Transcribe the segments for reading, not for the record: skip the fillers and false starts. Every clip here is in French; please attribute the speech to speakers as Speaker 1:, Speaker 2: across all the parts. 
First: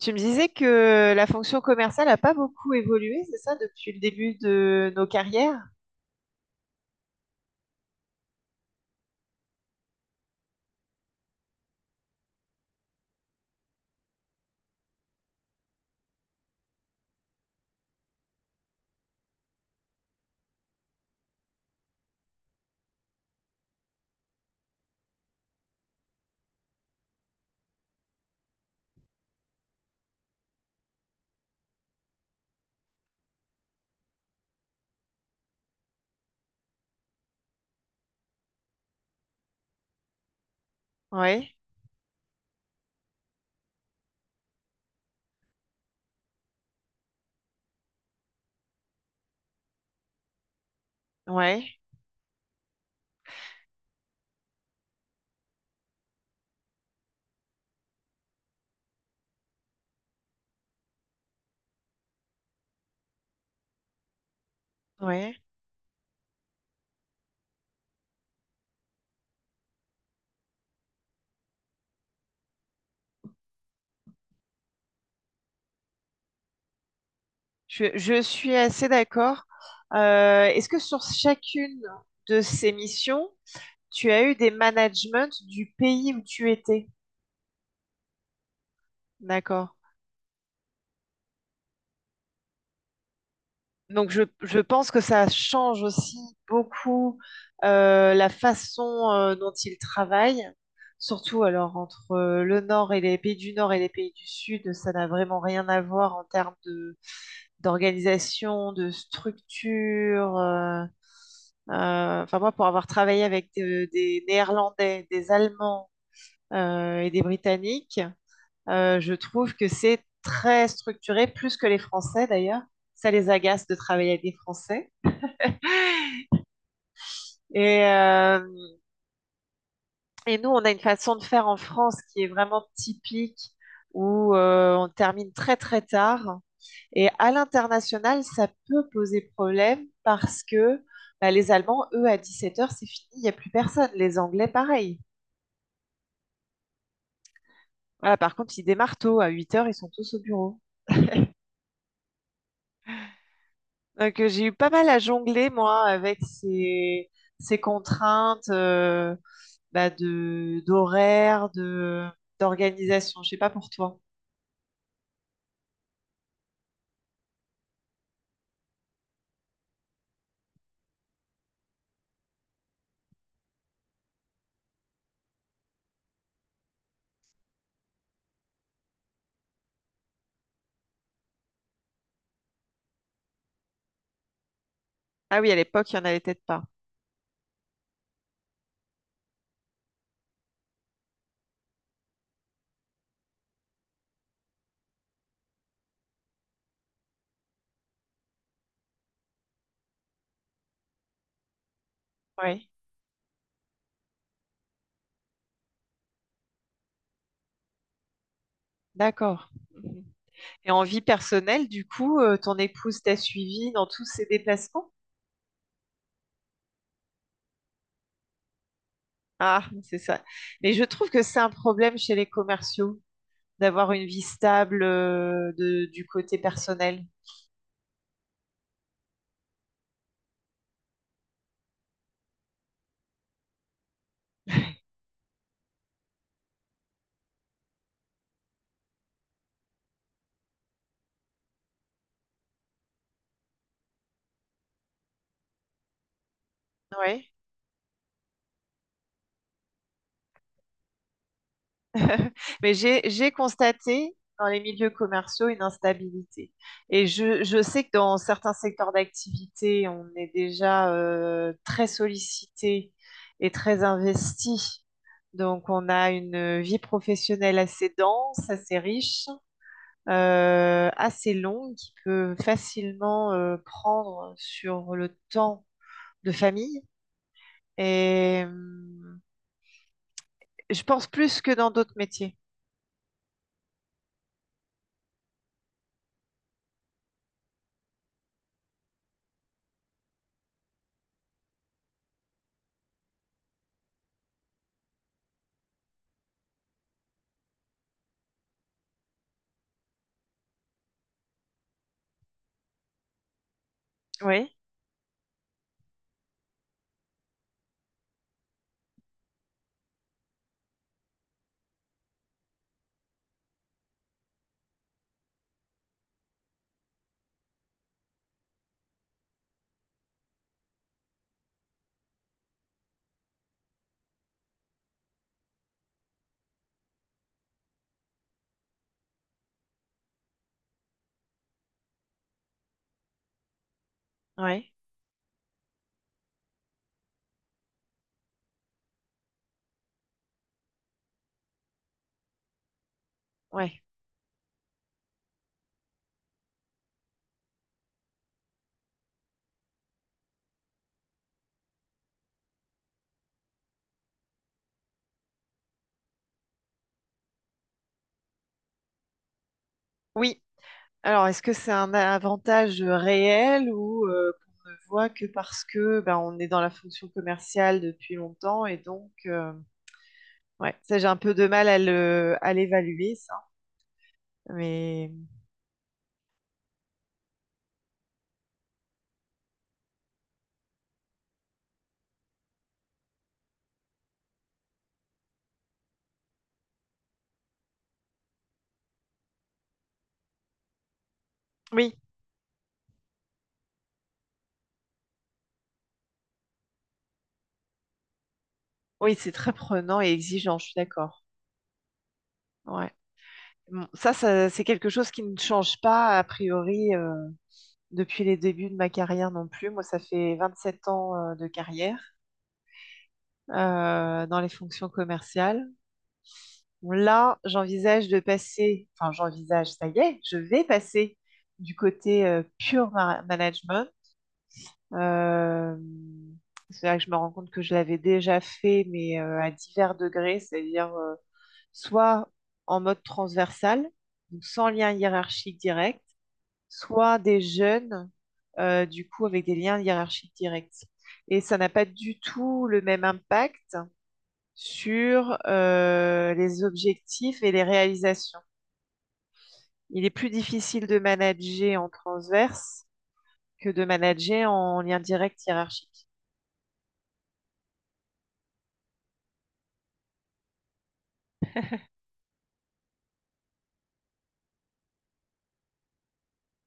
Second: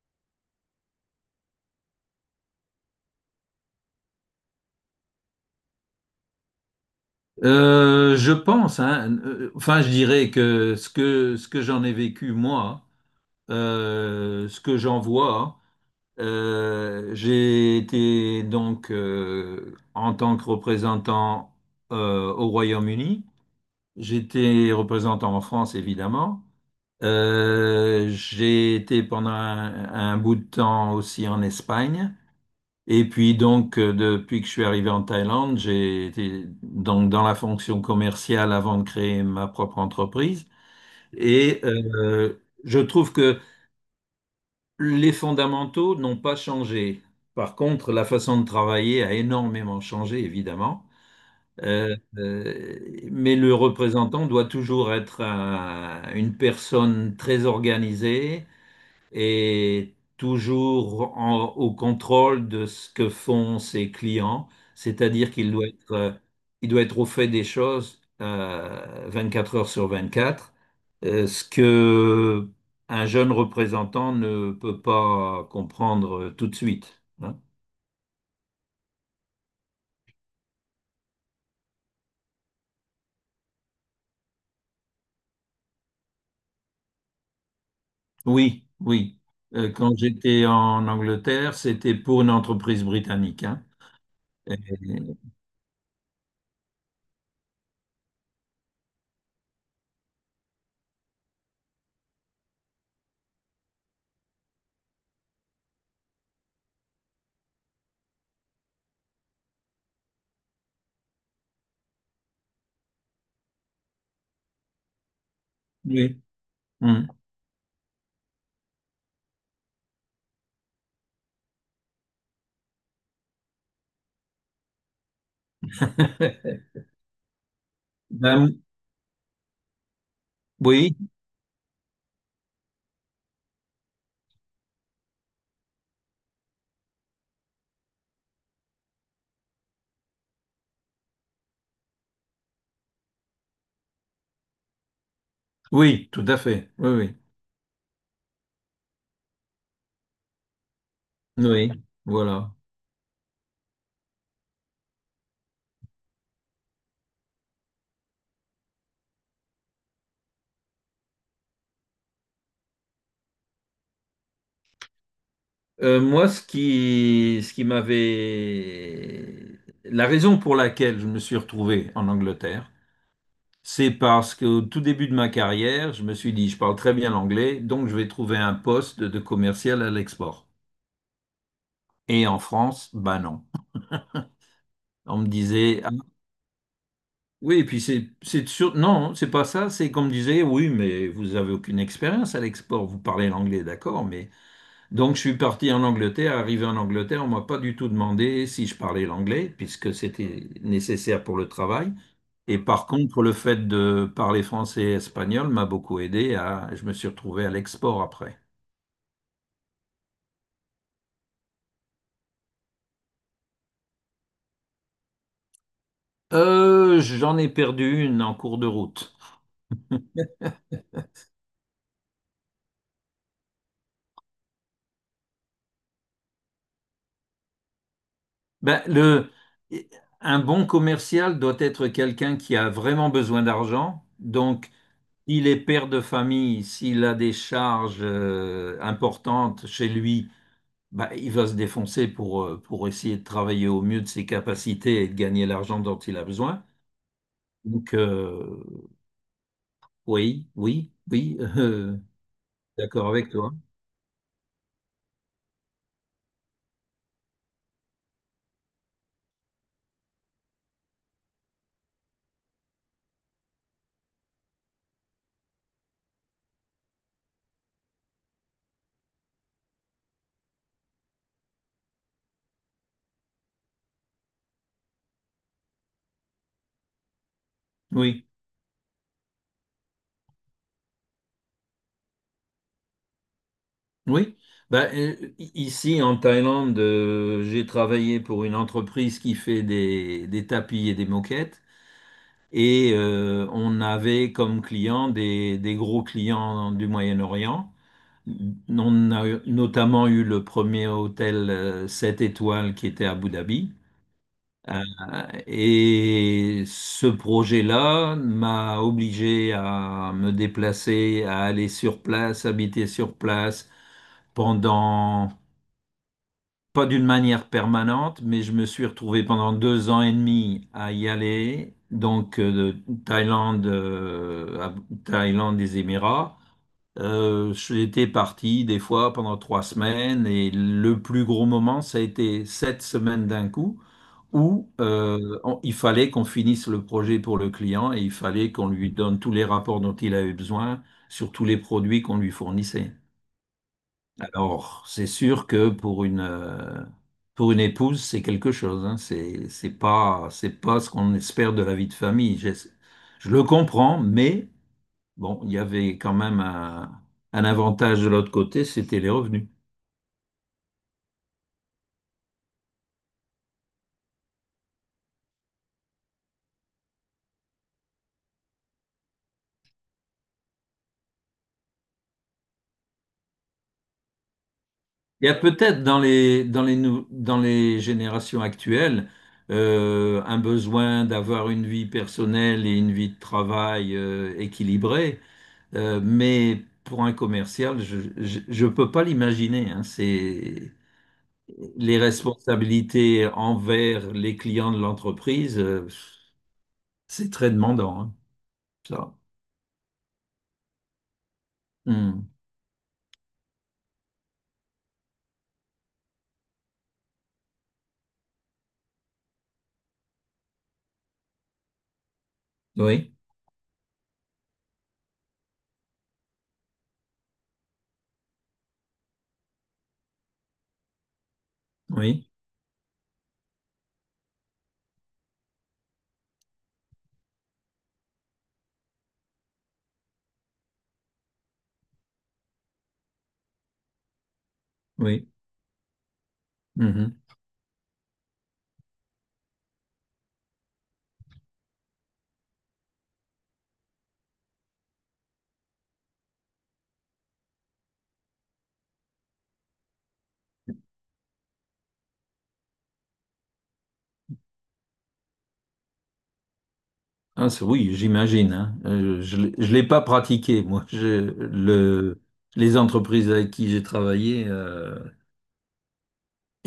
Speaker 1: Tu me disais que la fonction commerciale n'a pas beaucoup évolué, c'est ça, depuis le début de nos carrières?
Speaker 2: Je pense, hein, enfin, je dirais que ce que j'en ai vécu moi, ce que j'en vois, j'ai été donc en tant que représentant au Royaume-Uni, j'étais représentant en France évidemment. J'ai été pendant un bout de temps aussi en Espagne. Et puis donc, depuis que je suis arrivé en Thaïlande, j'ai été donc dans la fonction commerciale avant de créer ma propre entreprise.
Speaker 1: Oui,
Speaker 2: Et je trouve que les fondamentaux n'ont pas changé. Par contre, la façon de travailler a énormément changé, évidemment.
Speaker 1: oui,
Speaker 2: Euh, euh, mais le représentant doit toujours être une personne très organisée, et toujours au contrôle de ce que font ses clients, c'est-à-dire
Speaker 1: oui.
Speaker 2: qu'il doit être, il doit être au fait des choses 24 heures sur 24, ce que un jeune représentant ne peut pas comprendre tout de suite, hein.
Speaker 1: Je suis assez d'accord. Est-ce que sur chacune de ces missions, tu as eu des managements du pays où tu étais?
Speaker 2: Oui, oui.
Speaker 1: D'accord.
Speaker 2: Quand j'étais en Angleterre, c'était pour une entreprise britannique, hein.
Speaker 1: Donc
Speaker 2: Et-
Speaker 1: je pense que ça change aussi beaucoup la façon dont ils travaillent, surtout alors entre le Nord et les pays du Nord et les pays du Sud, ça n'a vraiment rien à voir en termes de d'organisation, de structure. Enfin moi, pour avoir travaillé avec des Néerlandais, des Allemands
Speaker 2: oui. Hmm.
Speaker 1: et des Britanniques, je trouve que c'est très structuré, plus que les Français d'ailleurs. Ça les agace de travailler avec des Français. Et, euh,
Speaker 2: Ben,
Speaker 1: et nous, on a une
Speaker 2: oui,
Speaker 1: façon de faire en France qui est vraiment typique, où on termine très très tard. Et à l'international, ça peut poser problème parce que bah, les Allemands, eux, à 17 heures, c'est fini, il n'y a plus personne. Les Anglais, pareil.
Speaker 2: oui, tout à fait. Oui, oui.
Speaker 1: Voilà, par contre, ils démarrent tôt, à 8 heures, ils sont tous au bureau.
Speaker 2: Oui, voilà.
Speaker 1: Donc j'ai eu pas mal à jongler, moi, avec ces, ces contraintes bah, de, d'horaire, de, d'organisation. Je sais pas pour toi.
Speaker 2: Moi, ce qui m'avait... La raison pour laquelle je me suis retrouvé en Angleterre, c'est parce qu'au tout début de ma carrière, je me suis dit, je parle très bien l'anglais, donc je vais trouver un poste de commercial à l'export. Et en France, bah non. On me
Speaker 1: Ah oui, à
Speaker 2: disait,
Speaker 1: l'époque,
Speaker 2: ah,
Speaker 1: il n'y en avait peut-être pas.
Speaker 2: oui, et puis c'est sûr, non, c'est pas ça, c'est qu'on me disait, oui, mais vous avez aucune expérience à l'export, vous parlez l'anglais, d'accord, mais... Donc, je suis parti en Angleterre. Arrivé en Angleterre, on m'a pas du tout demandé si je parlais l'anglais, puisque c'était nécessaire pour le travail. Et
Speaker 1: Oui,
Speaker 2: par contre, le fait de parler français et espagnol m'a beaucoup aidé à, je me suis retrouvé à l'export après.
Speaker 1: d'accord. Mhm. Et en vie personnelle, du coup, ton épouse t'a suivi dans tous ses déplacements?
Speaker 2: J'en ai perdu une en cours de route.
Speaker 1: Ah, c'est ça. Mais je trouve que c'est un problème chez les commerciaux d'avoir une vie stable du côté personnel.
Speaker 2: Ben, un bon commercial doit être quelqu'un qui a vraiment besoin d'argent. Donc, s'il est père de famille, s'il a des charges importantes chez lui, bah, il va se défoncer pour essayer de travailler au mieux de ses capacités et de gagner l'argent dont il a besoin.
Speaker 1: Oui.
Speaker 2: Donc, oui, oui, oui,
Speaker 1: Mais
Speaker 2: d'accord
Speaker 1: j'ai
Speaker 2: avec toi.
Speaker 1: constaté dans les milieux commerciaux une instabilité. Et je sais que dans certains secteurs d'activité, on est déjà très sollicité et très investi. Donc, on a une vie professionnelle assez dense, assez riche, assez longue, qui peut facilement prendre sur le temps de famille.
Speaker 2: Oui,
Speaker 1: Et je pense plus que dans d'autres métiers.
Speaker 2: oui. Bah, ici, en Thaïlande, j'ai travaillé pour une entreprise qui fait des tapis et des moquettes. Et on avait comme clients des gros clients du Moyen-Orient. On a notamment eu le premier hôtel 7 étoiles qui était à Abu Dhabi.
Speaker 1: Oui,
Speaker 2: Euh, et ce projet-là m'a obligé à me déplacer, à aller sur place, habiter sur place pendant, pas d'une manière permanente, mais je me suis retrouvé pendant 2 ans et demi à y aller, donc de Thaïlande, à Thaïlande des Émirats. J'étais parti des fois pendant 3 semaines et le plus gros moment, ça a été 7 semaines d'un coup où
Speaker 1: oui,
Speaker 2: il fallait qu'on finisse le projet pour le client et il fallait qu'on lui donne tous les rapports dont il avait besoin sur tous les produits qu'on lui fournissait.
Speaker 1: oui.
Speaker 2: Alors, c'est sûr que pour une épouse, c'est quelque chose, hein. C'est pas ce qu'on espère de la vie de famille. Je le comprends, mais bon, il y avait quand même un avantage de l'autre côté, c'était les revenus.
Speaker 1: Oui. Alors, est-ce que c'est un avantage réel ou qu'on ne voit que parce que ben, on est dans la fonction commerciale depuis longtemps et donc, ouais, ça j'ai un peu de mal à le, à l'évaluer, ça. Mais
Speaker 2: Il y a peut-être dans les générations actuelles un besoin d'avoir une vie personnelle et une vie de travail équilibrée, mais pour un commercial, je ne peux pas l'imaginer, hein. C'est
Speaker 1: oui,
Speaker 2: les responsabilités envers les clients de l'entreprise, c'est très demandant, hein, ça.
Speaker 1: oui, c'est très prenant et exigeant, je suis d'accord.
Speaker 2: Hmm.
Speaker 1: Ouais. Bon, ça, c'est quelque chose qui ne change pas, a priori, depuis les débuts de ma carrière non plus. Moi, ça fait 27 ans, de carrière,
Speaker 2: Oui,
Speaker 1: dans les fonctions commerciales. Bon, là, j'envisage de passer, enfin, j'envisage, ça y est, je vais passer du côté,
Speaker 2: oui,
Speaker 1: management. Euh, c'est là que je me rends compte que je l'avais déjà fait, mais à divers degrés, c'est-à-dire soit en mode transversal, donc sans lien
Speaker 2: oui.
Speaker 1: hiérarchique direct, soit
Speaker 2: Mhm.
Speaker 1: des jeunes, du coup, avec des liens hiérarchiques directs. Et ça n'a pas du tout le même impact sur les objectifs et les réalisations. Il est plus difficile de manager en transverse que de manager en lien direct hiérarchique.
Speaker 2: Ah, oui, j'imagine, hein. Je l'ai pas pratiqué, moi. Les entreprises avec qui j'ai travaillé, euh,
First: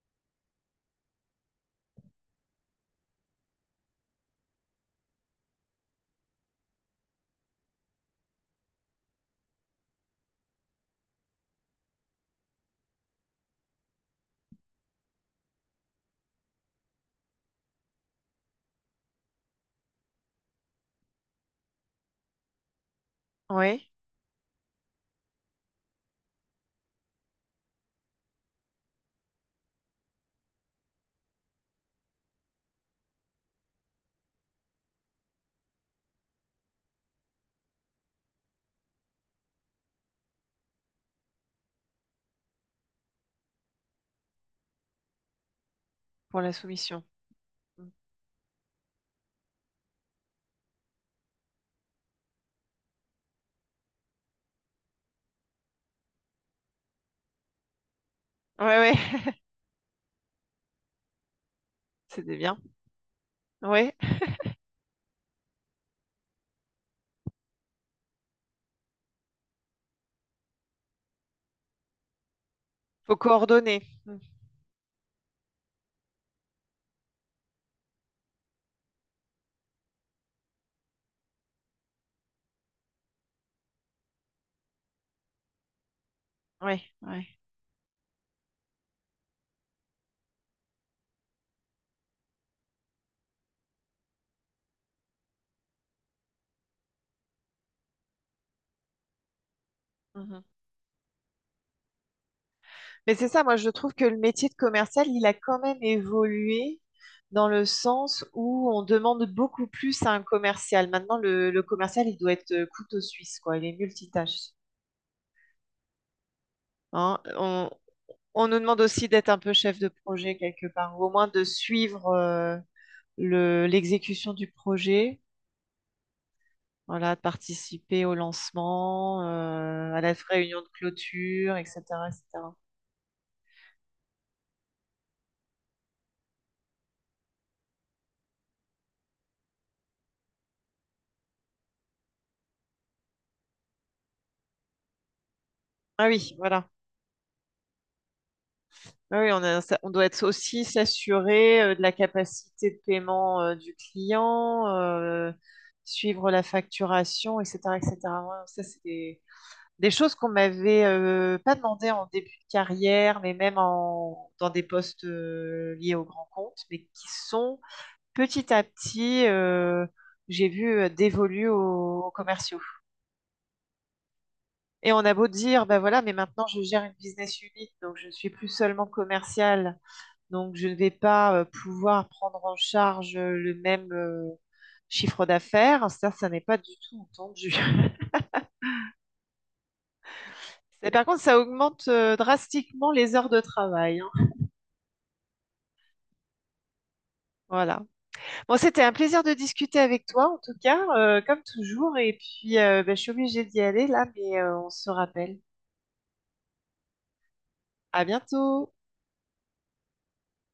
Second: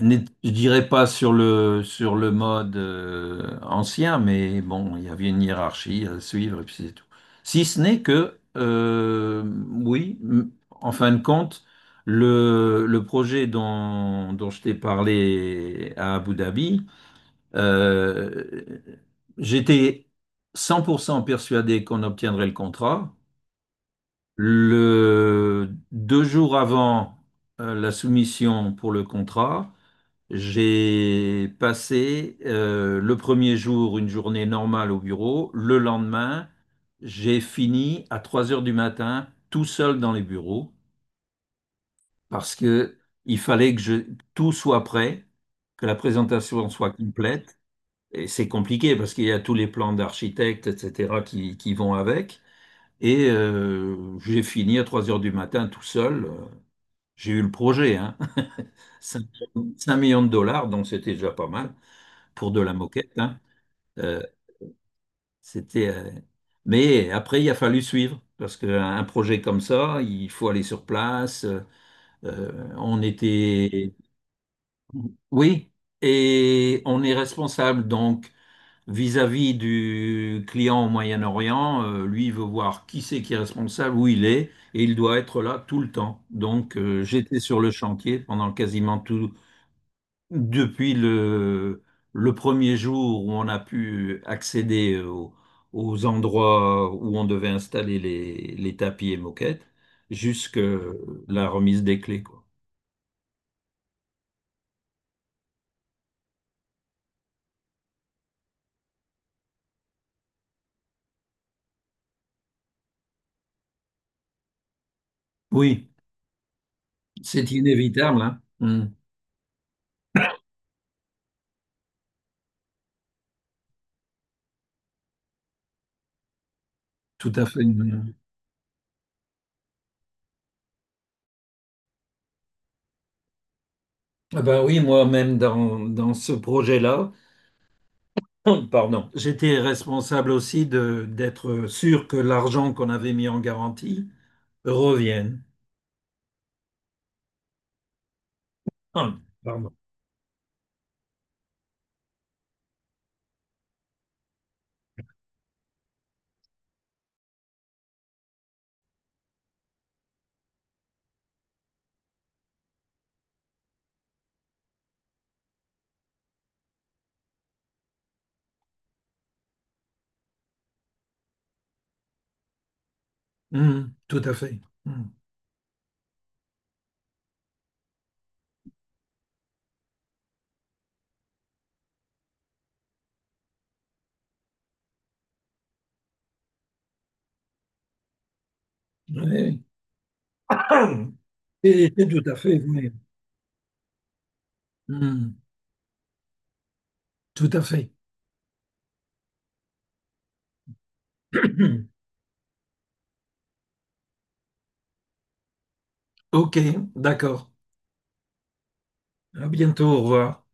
Speaker 2: n'est- je dirais pas sur sur le mode ancien, mais bon, il y avait une hiérarchie à suivre et puis c'est tout. Si ce n'est que, oui, en fin de compte, le projet dont je t'ai parlé à Abu Dhabi, euh, j'étais 100% persuadé qu'on obtiendrait le contrat.
Speaker 1: Oui,
Speaker 2: Deux jours avant la soumission pour le contrat, j'ai passé le premier jour une journée normale au bureau. Le lendemain, j'ai fini à 3 heures du matin tout seul dans les bureaux parce que il fallait que je- tout soit prêt, que la
Speaker 1: pour la
Speaker 2: présentation soit
Speaker 1: soumission.
Speaker 2: complète.
Speaker 1: Oui,
Speaker 2: Et c'est compliqué parce qu'il y a tous les plans d'architectes, etc., qui vont avec. Et j'ai fini à 3 heures du matin tout seul. J'ai eu le projet, hein.
Speaker 1: oui,
Speaker 2: 5 millions de dollars, donc c'était déjà pas mal
Speaker 1: c'était
Speaker 2: pour
Speaker 1: bien.
Speaker 2: de la moquette, hein.
Speaker 1: Oui,
Speaker 2: Euh,
Speaker 1: il
Speaker 2: c'était, euh, Mais après, il a fallu suivre parce qu'un projet comme ça, il faut aller sur place. On
Speaker 1: faut coordonner.
Speaker 2: était. Oui, et on est responsable. Donc, vis-à-vis du client au Moyen-Orient, lui, il veut voir qui c'est qui est responsable, où il est, et il doit être là tout le temps. Donc,
Speaker 1: Oui, oui.
Speaker 2: j'étais sur le chantier pendant quasiment tout, depuis le premier jour où on a pu accéder aux endroits où on devait installer les tapis et moquettes,
Speaker 1: Mm-hmm.
Speaker 2: jusqu'à la remise des clés, quoi.
Speaker 1: Mais c'est ça, moi je trouve que le métier de commercial, il a quand même évolué dans le sens où on demande beaucoup plus à un commercial. Maintenant, le commercial, il doit être couteau suisse, quoi. Il est multitâche,
Speaker 2: Oui,
Speaker 1: hein.
Speaker 2: c'est inévitable, hein.
Speaker 1: On nous demande
Speaker 2: Mm.
Speaker 1: aussi d'être un peu chef de projet quelque part, ou au moins de suivre le, l'exécution du projet. Voilà, de
Speaker 2: Tout à fait.
Speaker 1: participer au
Speaker 2: Mm.
Speaker 1: lancement, à la réunion de clôture, etc., etc.
Speaker 2: Ah ben oui, moi-même, dans ce projet-là, Pardon. J'étais responsable aussi de d'être sûr que l'argent qu'on avait mis en garantie revienne.
Speaker 1: Ah oui, voilà. Ah oui,
Speaker 2: Pardon.
Speaker 1: on doit être aussi s'assurer de la capacité de paiement du client, suivre la facturation, etc., etc. Ouais, ça, c'est des choses qu'on m'avait pas demandé en début de carrière, mais même en, dans des postes liés aux grands comptes, mais qui sont petit à petit, j'ai vu, dévolues aux, aux commerciaux.
Speaker 2: Tout à fait.
Speaker 1: Et on a
Speaker 2: Hum.
Speaker 1: beau dire, bah voilà, mais maintenant je gère une business unit, donc je ne suis plus seulement commercial donc, je ne vais pas pouvoir prendre en charge le même chiffre d'affaires. Ça n'est pas du tout entendu.
Speaker 2: Oui.
Speaker 1: Mais par contre, ça augmente
Speaker 2: Et tout à fait,
Speaker 1: drastiquement
Speaker 2: oui.
Speaker 1: les heures de travail, hein.
Speaker 2: Hum, tout à
Speaker 1: Voilà.
Speaker 2: fait.
Speaker 1: Bon, c'était un plaisir de discuter avec toi, en tout cas, comme toujours. Et puis, ben, je suis obligée d'y aller là, mais on se rappelle.
Speaker 2: OK, d'accord.
Speaker 1: À bientôt.
Speaker 2: À bientôt, au revoir.